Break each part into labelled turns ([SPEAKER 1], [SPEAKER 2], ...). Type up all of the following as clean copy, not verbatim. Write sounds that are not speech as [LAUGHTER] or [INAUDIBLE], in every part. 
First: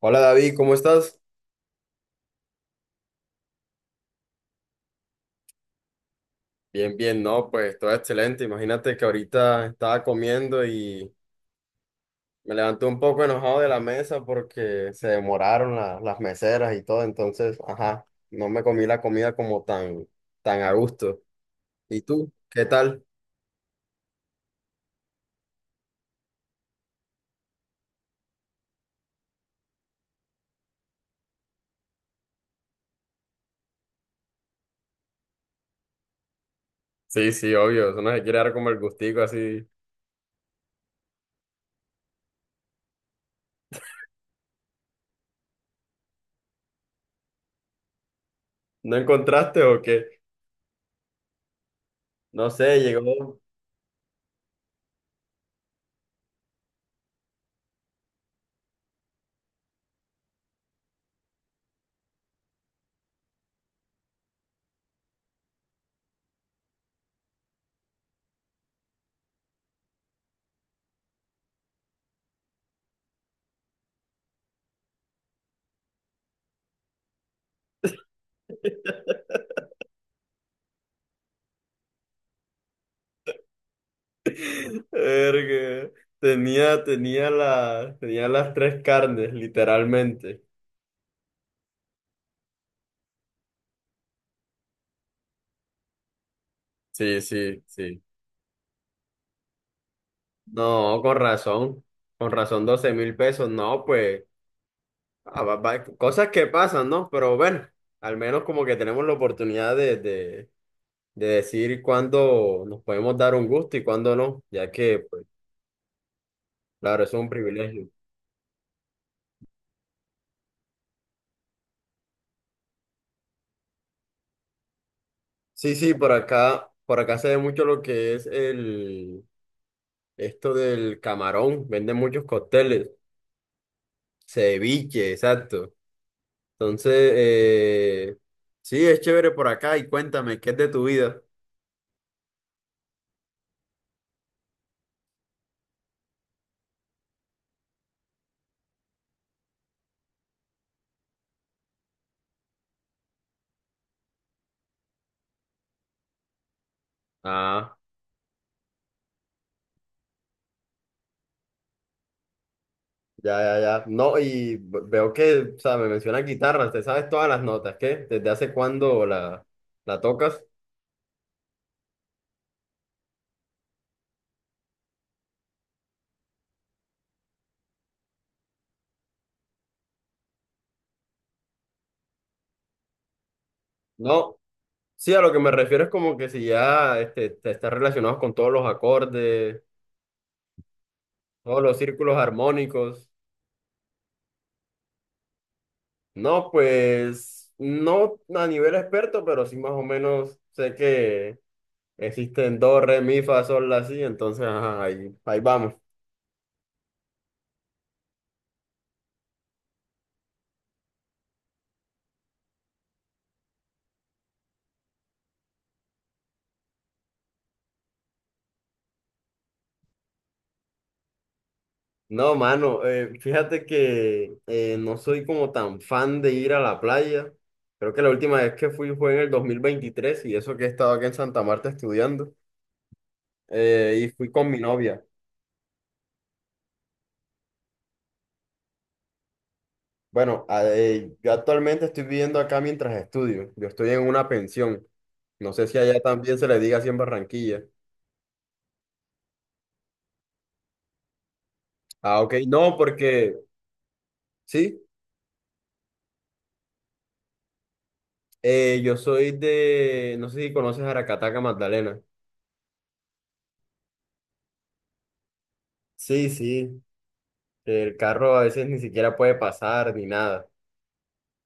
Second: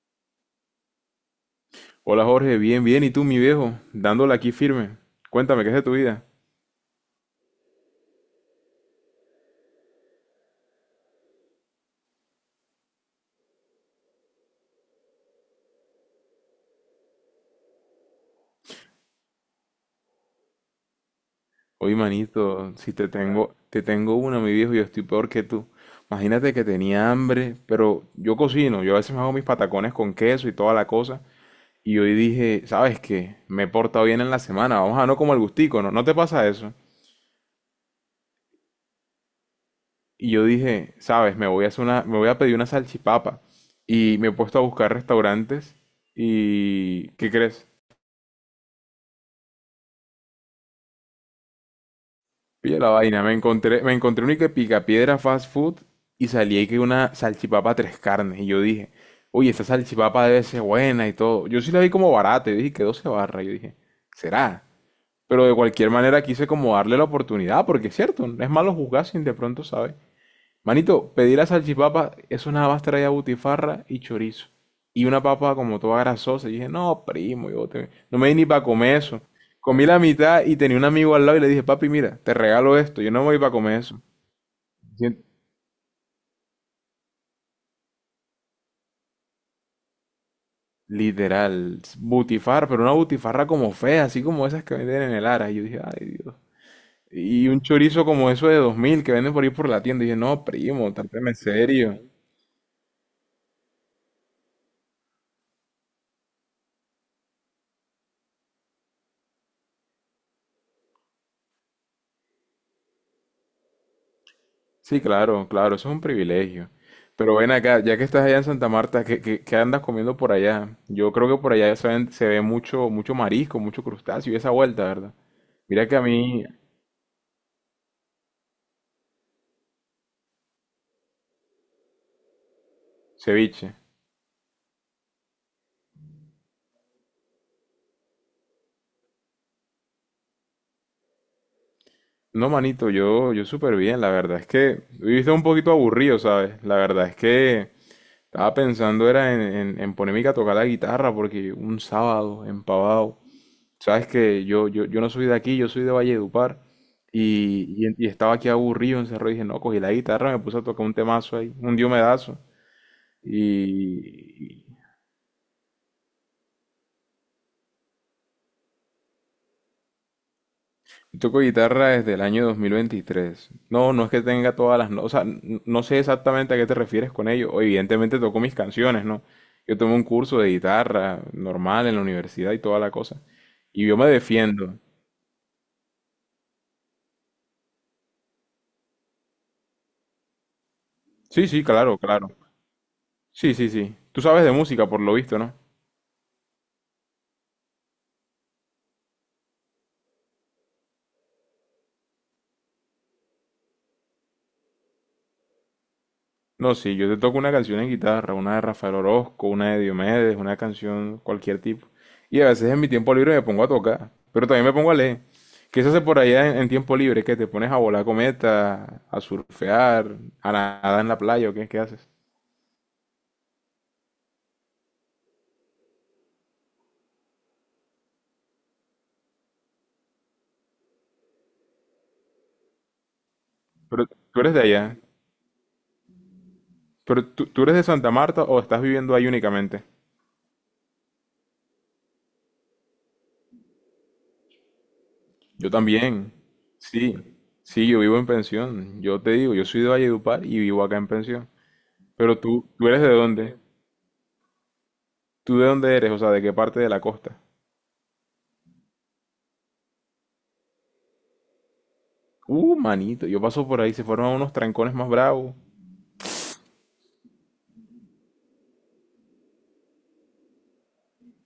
[SPEAKER 1] Hola David, ¿cómo estás?
[SPEAKER 2] Hola Jorge, bien, bien. ¿Y tú, mi viejo? Dándole aquí firme. Cuéntame, ¿qué es de tu vida?
[SPEAKER 1] Bien, bien, no, pues todo excelente. Imagínate que ahorita estaba comiendo y me levanté un poco enojado de la mesa porque se demoraron las meseras y todo, entonces, ajá, no me comí la comida como tan, tan a gusto.
[SPEAKER 2] Oye,
[SPEAKER 1] ¿Y tú? ¿Qué
[SPEAKER 2] manito, si
[SPEAKER 1] tal?
[SPEAKER 2] te tengo una, mi viejo, yo estoy peor que tú. Imagínate que tenía hambre, pero yo cocino, yo a veces me hago mis patacones con queso y toda la cosa. Y hoy dije, ¿sabes qué? Me he portado bien en la semana, vamos a no como el gustico, ¿no? ¿No te pasa eso?
[SPEAKER 1] Sí, sí, obvio, eso no se quiere dar como el gustico así.
[SPEAKER 2] Y yo dije, ¿sabes? Me voy a pedir una salchipapa. Y me he puesto a buscar restaurantes. ¿Y qué crees?
[SPEAKER 1] ¿No encontraste o qué? No
[SPEAKER 2] Pilla
[SPEAKER 1] sé,
[SPEAKER 2] la vaina,
[SPEAKER 1] llegó.
[SPEAKER 2] me encontré un que picapiedra fast food y salí ahí que una salchipapa tres carnes. Y yo dije, oye, esta salchipapa debe ser buena y todo. Yo sí la vi como barata, y dije que 12 barras. Yo dije, será. Pero de cualquier manera quise como darle la oportunidad, porque es cierto, no es malo juzgar sin de pronto, ¿sabes? Manito, pedí la salchipapa, eso nada más traía butifarra y chorizo. Y una papa como toda grasosa. Y dije, no, primo, no me di ni para comer eso. Comí la mitad y tenía un amigo al lado y le dije, papi, mira, te regalo esto, yo no me voy para comer eso.
[SPEAKER 1] [LAUGHS]
[SPEAKER 2] Sien-
[SPEAKER 1] Verga. Tenía las tres carnes, literalmente.
[SPEAKER 2] Literal, butifarra, pero una butifarra como fea, así como esas que venden en el Ara. Y yo dije, ay Dios.
[SPEAKER 1] Sí,
[SPEAKER 2] Y un
[SPEAKER 1] sí, sí.
[SPEAKER 2] chorizo como eso de 2.000 que venden por ahí por la tienda. Y dije, no, primo,
[SPEAKER 1] No,
[SPEAKER 2] trátame serio.
[SPEAKER 1] con razón 12.000 pesos, no, pues, ah, cosas que pasan, ¿no? Pero bueno, al menos como que tenemos la oportunidad de decir cuándo nos podemos dar un gusto y cuándo no, ya que,
[SPEAKER 2] Sí,
[SPEAKER 1] pues,
[SPEAKER 2] claro, claro, eso es un privilegio.
[SPEAKER 1] claro, eso es un
[SPEAKER 2] Pero ven acá,
[SPEAKER 1] privilegio.
[SPEAKER 2] ya que estás allá en Santa Marta, ¿qué andas comiendo por allá? Yo creo que por allá se ve mucho, mucho marisco, mucho crustáceo y esa vuelta, ¿verdad?
[SPEAKER 1] Sí,
[SPEAKER 2] Mira
[SPEAKER 1] sí,
[SPEAKER 2] que a
[SPEAKER 1] por
[SPEAKER 2] mí,
[SPEAKER 1] acá, por acá se ve mucho lo que es esto del camarón, venden muchos cócteles,
[SPEAKER 2] ceviche.
[SPEAKER 1] ceviche, exacto. Entonces, sí, es chévere por acá y cuéntame, ¿qué es de tu vida?
[SPEAKER 2] No, manito, yo súper bien, la verdad es que viviste un poquito aburrido, ¿sabes? La verdad es que estaba pensando era en ponerme a tocar la guitarra porque un sábado, empavado, sabes que yo no soy de aquí, yo soy de Valledupar
[SPEAKER 1] Ah.
[SPEAKER 2] y, y estaba aquí aburrido, encerrado y dije, no, cogí la guitarra, me puse a tocar un temazo ahí, un diomedazo.
[SPEAKER 1] Ya, ya, ya. No, y
[SPEAKER 2] Y,
[SPEAKER 1] veo que, o sea, me mencionas guitarra, te sabes todas las notas, ¿qué? ¿Desde hace cuándo la tocas?
[SPEAKER 2] y toco guitarra desde el año 2023. No, no es que tenga todas las notas, o sea, no sé exactamente a qué te refieres con ello. O Evidentemente toco mis canciones, ¿no? Yo tomé un curso de guitarra normal en la universidad y toda la cosa. Y yo me
[SPEAKER 1] No,
[SPEAKER 2] defiendo.
[SPEAKER 1] sí, a lo que me refiero es como que si ya te estás relacionado con todos los acordes,
[SPEAKER 2] Sí,
[SPEAKER 1] todos
[SPEAKER 2] sí,
[SPEAKER 1] los
[SPEAKER 2] claro,
[SPEAKER 1] círculos
[SPEAKER 2] claro.
[SPEAKER 1] armónicos.
[SPEAKER 2] Sí, sí, sí. Tú sabes de música, por lo visto, ¿no?
[SPEAKER 1] No, pues, no a nivel experto, pero sí más o menos sé que existen do, re, mi, fa, sol, la, si, entonces, ajá, ahí, ahí vamos.
[SPEAKER 2] No, sí, yo te toco una canción en guitarra, una de Rafael Orozco, una de Diomedes, una canción cualquier tipo. Y a veces en mi tiempo libre me pongo a tocar, pero también me pongo a leer. ¿Qué se hace por allá en tiempo libre? ¿Que te pones a volar cometas, a surfear, a nadar en la playa o qué, qué haces?
[SPEAKER 1] No, mano, fíjate que no soy como tan fan de ir a la playa. Creo que la última vez que fui fue en el 2023 y eso que he estado aquí en Santa Marta estudiando. eh,
[SPEAKER 2] Pero
[SPEAKER 1] y fui
[SPEAKER 2] tú
[SPEAKER 1] con
[SPEAKER 2] eres
[SPEAKER 1] mi
[SPEAKER 2] de allá.
[SPEAKER 1] novia.
[SPEAKER 2] ¿Pero tú eres de Santa Marta o estás viviendo ahí únicamente?
[SPEAKER 1] Bueno, yo actualmente estoy viviendo acá mientras estudio. Yo estoy en una pensión. No sé
[SPEAKER 2] Yo
[SPEAKER 1] si allá
[SPEAKER 2] también.
[SPEAKER 1] también se le diga así en
[SPEAKER 2] Sí,
[SPEAKER 1] Barranquilla.
[SPEAKER 2] sí, yo vivo en pensión. Yo te digo, yo soy de Valledupar y vivo acá en pensión.
[SPEAKER 1] Ah, ok.
[SPEAKER 2] Pero tú,
[SPEAKER 1] No,
[SPEAKER 2] ¿tú eres de
[SPEAKER 1] porque
[SPEAKER 2] dónde?
[SPEAKER 1] sí,
[SPEAKER 2] ¿Tú de dónde eres? O sea, ¿de qué parte de la costa?
[SPEAKER 1] yo soy de, no sé si conoces Aracataca, Magdalena.
[SPEAKER 2] Manito, yo paso por ahí, se forman unos trancones más bravos.
[SPEAKER 1] Sí, sí. El carro a veces ni siquiera puede pasar ni nada.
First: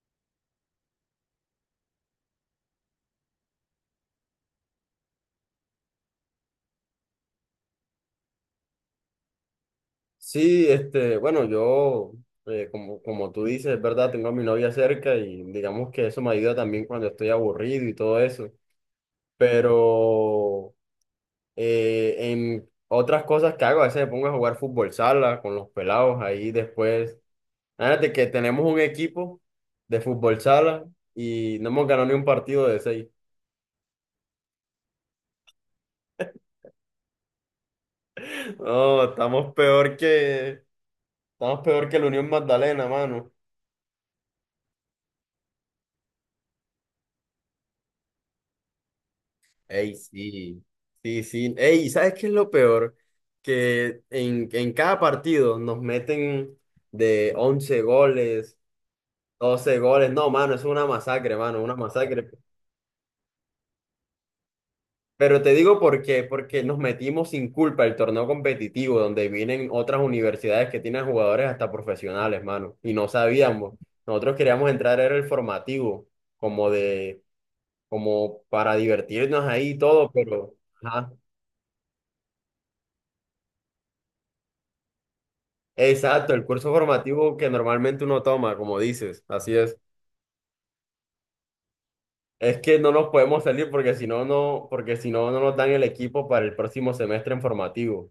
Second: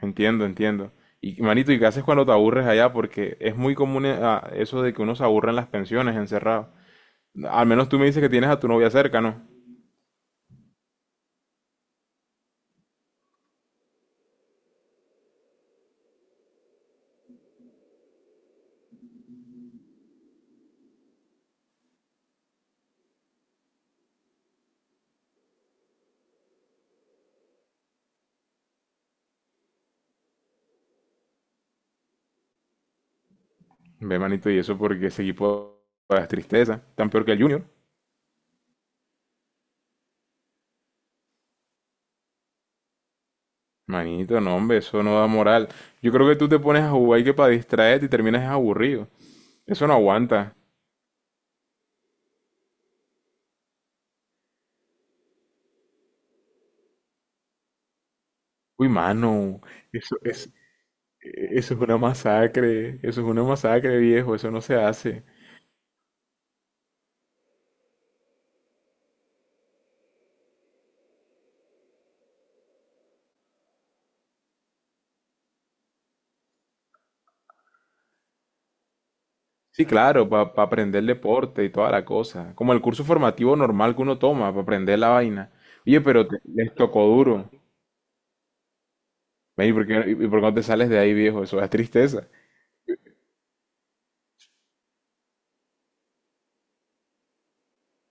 [SPEAKER 2] Entiendo, entiendo. Y manito, ¿y qué haces cuando te aburres allá? Porque es muy común eso de que uno se aburre en las pensiones, encerrado. Al menos tú me dices que tienes a tu novia cerca, ¿no?
[SPEAKER 1] Sí, bueno, como, como tú dices, es verdad, tengo a mi novia cerca y digamos que eso me ayuda también cuando estoy aburrido y todo eso. Pero en otras cosas que hago, a veces me pongo a jugar fútbol sala con los pelados ahí después. Fíjate que tenemos un equipo de fútbol sala y no hemos ganado ni un partido de seis.
[SPEAKER 2] Ve, manito, y eso porque ese equipo es tristeza, tan peor que el Junior.
[SPEAKER 1] [LAUGHS] No, estamos peor que la Unión Magdalena, mano.
[SPEAKER 2] Manito, no, hombre, eso no da moral. Yo creo que tú te pones a jugar y que para distraerte y terminas es aburrido. Eso no
[SPEAKER 1] Ey,
[SPEAKER 2] aguanta.
[SPEAKER 1] sí, sí, sí. Ey, ¿sabes qué es lo peor? Que en cada partido nos meten de 11 goles,
[SPEAKER 2] Uy, mano,
[SPEAKER 1] 12 goles.
[SPEAKER 2] eso,
[SPEAKER 1] No, mano, es una masacre, mano, una
[SPEAKER 2] eso es una
[SPEAKER 1] masacre.
[SPEAKER 2] masacre, eso es una masacre, viejo, eso no se hace.
[SPEAKER 1] Pero te digo por qué, porque nos metimos sin culpa el torneo competitivo, donde vienen otras universidades que tienen jugadores hasta profesionales, mano, y no sabíamos. Nosotros queríamos entrar, era el formativo, como de, como para divertirnos ahí y
[SPEAKER 2] Sí,
[SPEAKER 1] todo,
[SPEAKER 2] claro, para
[SPEAKER 1] pero...
[SPEAKER 2] aprender
[SPEAKER 1] Ajá.
[SPEAKER 2] deporte y toda la cosa. Como el curso formativo normal que uno toma para aprender la vaina. Oye, pero
[SPEAKER 1] Exacto, el curso
[SPEAKER 2] les tocó
[SPEAKER 1] formativo que
[SPEAKER 2] duro.
[SPEAKER 1] normalmente uno toma, como dices, así
[SPEAKER 2] Ven, ¿y
[SPEAKER 1] es.
[SPEAKER 2] y por qué no te sales de ahí, viejo? Eso es tristeza.
[SPEAKER 1] Es que no nos podemos salir porque porque si no, no nos dan el equipo para el próximo semestre en formativo.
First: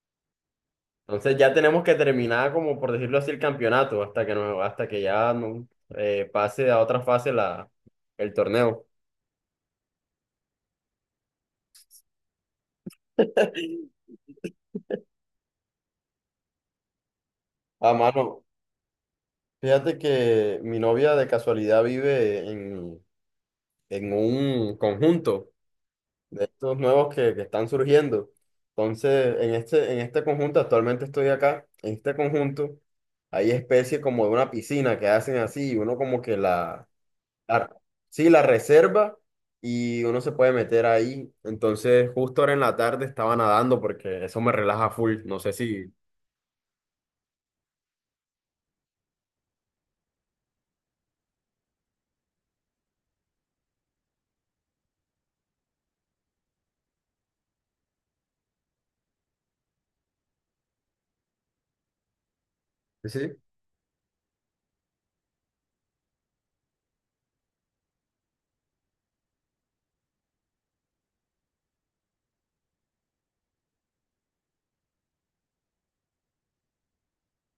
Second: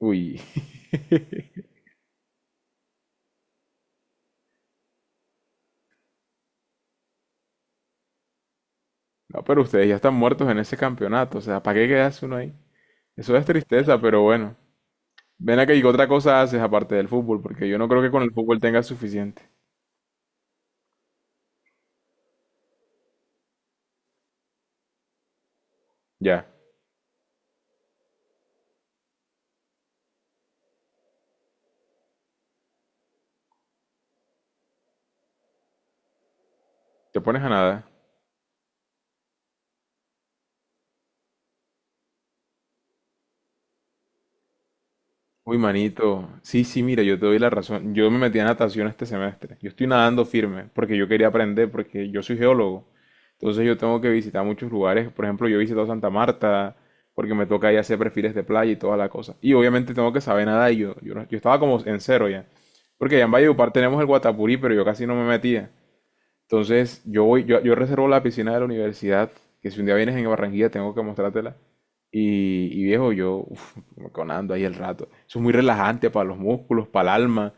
[SPEAKER 2] Uy, [LAUGHS]
[SPEAKER 1] Entonces ya tenemos que terminar, como por decirlo así, el campeonato hasta que ya no, pase a otra fase el torneo.
[SPEAKER 2] no, pero ustedes ya están muertos en ese campeonato. O sea, ¿para qué quedas uno ahí? Eso es
[SPEAKER 1] [LAUGHS]
[SPEAKER 2] tristeza, pero bueno. Ven acá y qué otra cosa haces aparte del fútbol, porque yo no
[SPEAKER 1] A
[SPEAKER 2] creo que con el
[SPEAKER 1] mano,
[SPEAKER 2] fútbol tengas suficiente.
[SPEAKER 1] fíjate que mi novia de casualidad vive en un conjunto. De
[SPEAKER 2] Ya,
[SPEAKER 1] estos nuevos que están surgiendo. Entonces, en este conjunto, actualmente estoy acá, en este conjunto hay especies como de una piscina que hacen así, y uno como que
[SPEAKER 2] te pones a
[SPEAKER 1] la-
[SPEAKER 2] nada.
[SPEAKER 1] sí, la reserva y uno se puede meter ahí. Entonces, justo ahora en la tarde estaba nadando porque eso me relaja full, no sé
[SPEAKER 2] Uy,
[SPEAKER 1] si...
[SPEAKER 2] manito. Sí, sí, mira, yo te doy la razón. Yo me metí a natación este semestre. Yo estoy nadando firme porque yo quería aprender, porque yo soy geólogo. Entonces yo tengo que visitar muchos lugares. Por ejemplo, yo he visitado Santa Marta porque me toca ahí hacer perfiles de playa y toda la cosa. Y obviamente tengo que saber nadar y yo, no- yo estaba como en cero ya. Porque allá en
[SPEAKER 1] Sí,
[SPEAKER 2] Valledupar tenemos el Guatapurí, pero yo casi no me metía. Entonces, yo voy, yo reservo la piscina de la universidad, que si un día vienes en Barranquilla tengo que mostrártela. Y viejo, yo uf, me conando ahí el rato. Eso es muy relajante para los músculos, para el alma.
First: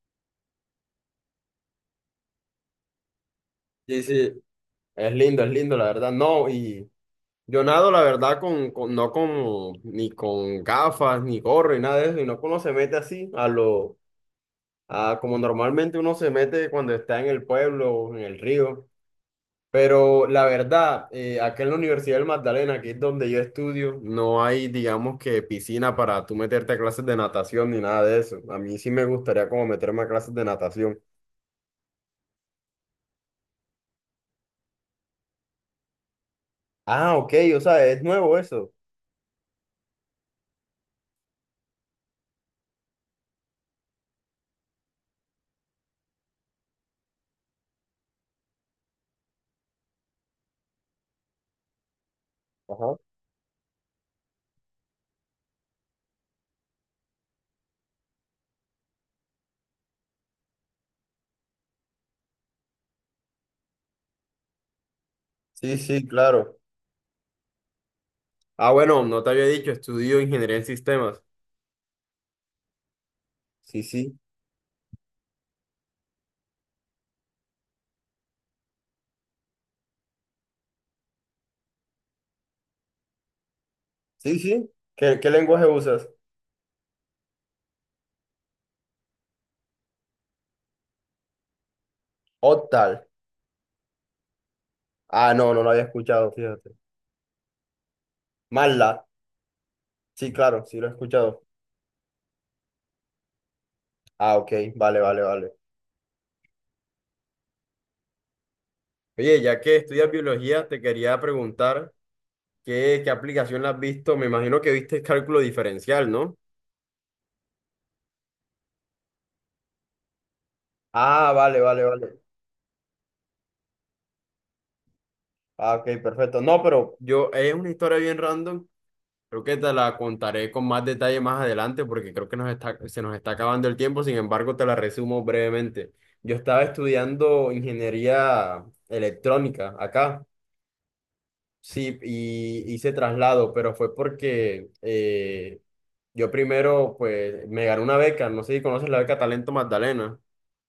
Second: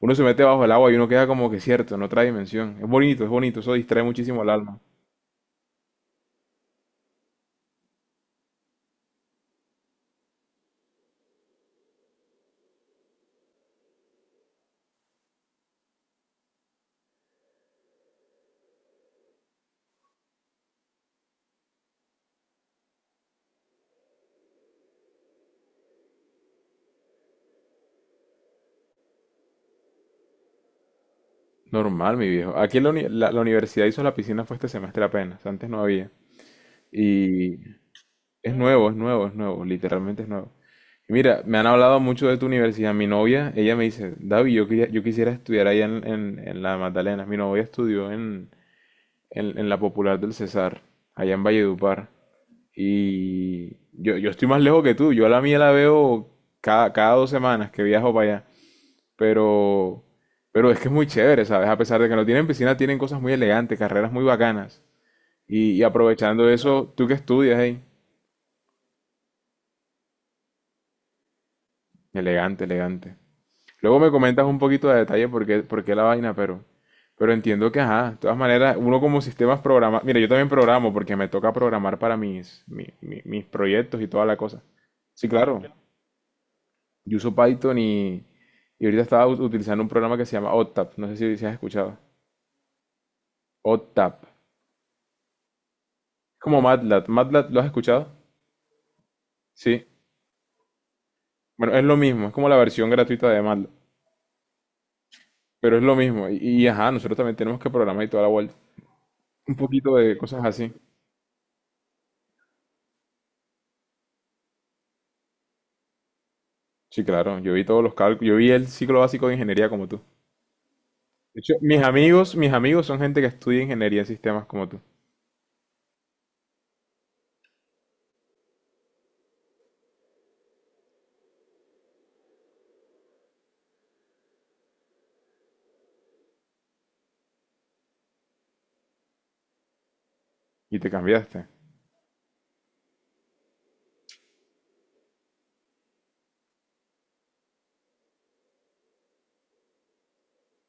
[SPEAKER 2] Uno se mete bajo el agua y uno queda como que cierto, en otra dimensión. Es bonito, eso
[SPEAKER 1] sí,
[SPEAKER 2] distrae
[SPEAKER 1] sí.
[SPEAKER 2] muchísimo el alma.
[SPEAKER 1] Es lindo, la verdad. No, y yo nado, la verdad, no con ni con gafas, ni gorro, y nada de eso, y no uno se mete así a lo, ah, como normalmente uno se mete cuando está en el pueblo o en el río. Pero la verdad, acá en la Universidad del Magdalena, que es donde yo estudio, no hay, digamos que, piscina para tú meterte a clases de natación ni nada de eso. A mí sí me gustaría como meterme a clases de natación.
[SPEAKER 2] Normal, mi viejo. Aquí en la universidad hizo la piscina fue este semestre apenas, antes no había.
[SPEAKER 1] Ah, ok,
[SPEAKER 2] Y
[SPEAKER 1] o sea, es nuevo
[SPEAKER 2] Es
[SPEAKER 1] eso.
[SPEAKER 2] nuevo, es nuevo, es nuevo, literalmente es nuevo. Y mira, me han hablado mucho de tu universidad. Mi novia, ella me dice, David, yo quisiera estudiar allá en, en la Magdalena. Mi novia estudió en, en la Popular del Cesar, allá en Valledupar.
[SPEAKER 1] Ajá.
[SPEAKER 2] Y yo estoy más lejos que tú. Yo a la mía la veo cada 2 semanas que viajo para allá. Pero, pero es que es muy chévere, ¿sabes? A pesar de que no tienen piscina, tienen cosas muy elegantes, carreras muy bacanas. Y,
[SPEAKER 1] Sí,
[SPEAKER 2] y
[SPEAKER 1] sí,
[SPEAKER 2] aprovechando
[SPEAKER 1] claro.
[SPEAKER 2] eso, ¿tú qué estudias ahí?
[SPEAKER 1] Ah, bueno, no te había dicho, estudio ingeniería en sistemas.
[SPEAKER 2] Elegante, elegante.
[SPEAKER 1] Sí,
[SPEAKER 2] Luego me
[SPEAKER 1] sí.
[SPEAKER 2] comentas un poquito de detalle por qué la vaina, pero entiendo que, ajá, de todas maneras, uno como sistemas programa, mira, yo también programo porque me toca programar para mis proyectos y toda la
[SPEAKER 1] Sí,
[SPEAKER 2] cosa.
[SPEAKER 1] sí. ¿Qué,
[SPEAKER 2] Sí,
[SPEAKER 1] qué
[SPEAKER 2] claro,
[SPEAKER 1] lenguaje usas?
[SPEAKER 2] yo uso Python y ahorita estaba utilizando un programa que se llama OTAP, no sé si, si has escuchado.
[SPEAKER 1] Octal.
[SPEAKER 2] OTAP, es
[SPEAKER 1] Ah, no, no lo había escuchado,
[SPEAKER 2] como
[SPEAKER 1] fíjate.
[SPEAKER 2] MATLAB, ¿MATLAB lo has escuchado?
[SPEAKER 1] MATLAB.
[SPEAKER 2] Sí,
[SPEAKER 1] Sí, claro, sí lo he escuchado.
[SPEAKER 2] bueno, es lo mismo, es como la versión gratuita de MATLAB,
[SPEAKER 1] Ah, ok, vale, vale, vale.
[SPEAKER 2] pero es lo mismo, y ajá, nosotros también tenemos que programar y toda la vuelta.
[SPEAKER 1] Oye,
[SPEAKER 2] Un
[SPEAKER 1] ya que
[SPEAKER 2] poquito
[SPEAKER 1] estudias
[SPEAKER 2] de cosas
[SPEAKER 1] biología,
[SPEAKER 2] así.
[SPEAKER 1] te quería preguntar qué aplicación la has visto. Me imagino que viste el cálculo diferencial, ¿no?
[SPEAKER 2] Sí, claro, yo vi todos los cálculos, yo vi el ciclo básico de ingeniería como tú.
[SPEAKER 1] Ah,
[SPEAKER 2] De hecho,
[SPEAKER 1] vale, vale, vale.
[SPEAKER 2] mis amigos son gente que estudia ingeniería en sistemas como tú.
[SPEAKER 1] Ah, ok, perfecto. No, pero yo, es una historia bien random. Creo que te la contaré con más detalle más adelante porque creo que se nos está acabando el tiempo. Sin embargo, te la resumo brevemente. Yo estaba estudiando ingeniería electrónica acá.
[SPEAKER 2] Y te cambiaste.
[SPEAKER 1] Sí, y hice traslado, pero fue porque yo primero, pues, me gané una beca, no sé si conoces la beca Talento Magdalena.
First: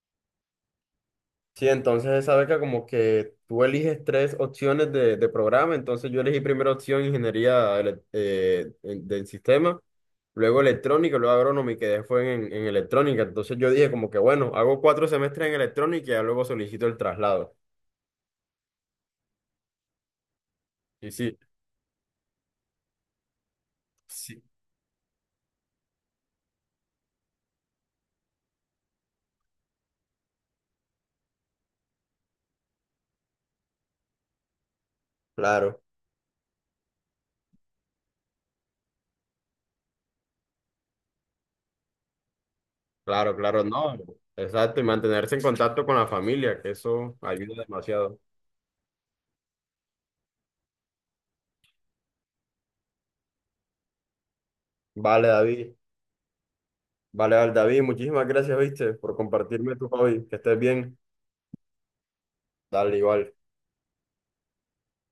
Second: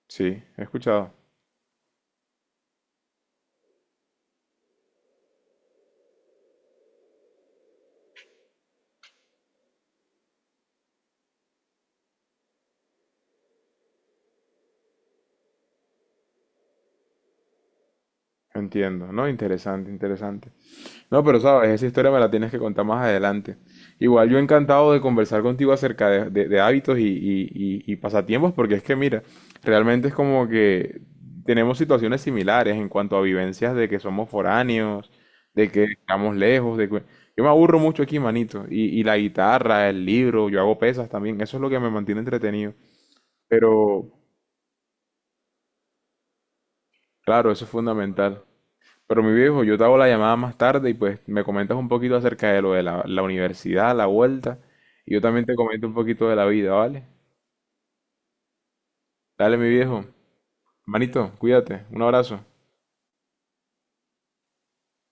[SPEAKER 2] Sí, he escuchado.
[SPEAKER 1] Sí, entonces esa beca como que tú eliges tres opciones de programa, entonces yo elegí primera opción ingeniería del sistema, luego electrónica, luego agrónoma y quedé fue en electrónica, entonces yo dije como que bueno, hago 4 semestres en electrónica y ya luego solicito el traslado.
[SPEAKER 2] Entiendo, ¿no? Interesante, interesante.
[SPEAKER 1] Y
[SPEAKER 2] No,
[SPEAKER 1] sí,
[SPEAKER 2] pero sabes, esa historia me la tienes que contar más adelante. Igual yo
[SPEAKER 1] sí,
[SPEAKER 2] encantado de conversar contigo acerca de, de hábitos y, y pasatiempos, porque es que mira, realmente es como que tenemos situaciones similares en cuanto a vivencias de que somos foráneos, de
[SPEAKER 1] claro.
[SPEAKER 2] que estamos lejos, de que... Yo me aburro mucho aquí, manito, y la guitarra, el libro, yo hago pesas también, eso es lo que me mantiene entretenido.
[SPEAKER 1] Claro, claro, no.
[SPEAKER 2] Pero
[SPEAKER 1] Exacto, y mantenerse en contacto con la familia, que eso
[SPEAKER 2] claro,
[SPEAKER 1] ayuda
[SPEAKER 2] eso es
[SPEAKER 1] demasiado.
[SPEAKER 2] fundamental. Pero mi viejo, yo te hago la llamada más tarde y pues me comentas un poquito acerca de lo de la universidad, la vuelta, y yo
[SPEAKER 1] Vale,
[SPEAKER 2] también te
[SPEAKER 1] David.
[SPEAKER 2] comento un poquito de la vida, ¿vale?
[SPEAKER 1] Vale, vale, David, muchísimas gracias, viste, por
[SPEAKER 2] Dale, mi
[SPEAKER 1] compartirme tu
[SPEAKER 2] viejo.
[SPEAKER 1] hobby. Que estés bien.
[SPEAKER 2] Manito, cuídate. Un abrazo.
[SPEAKER 1] Dale, igual.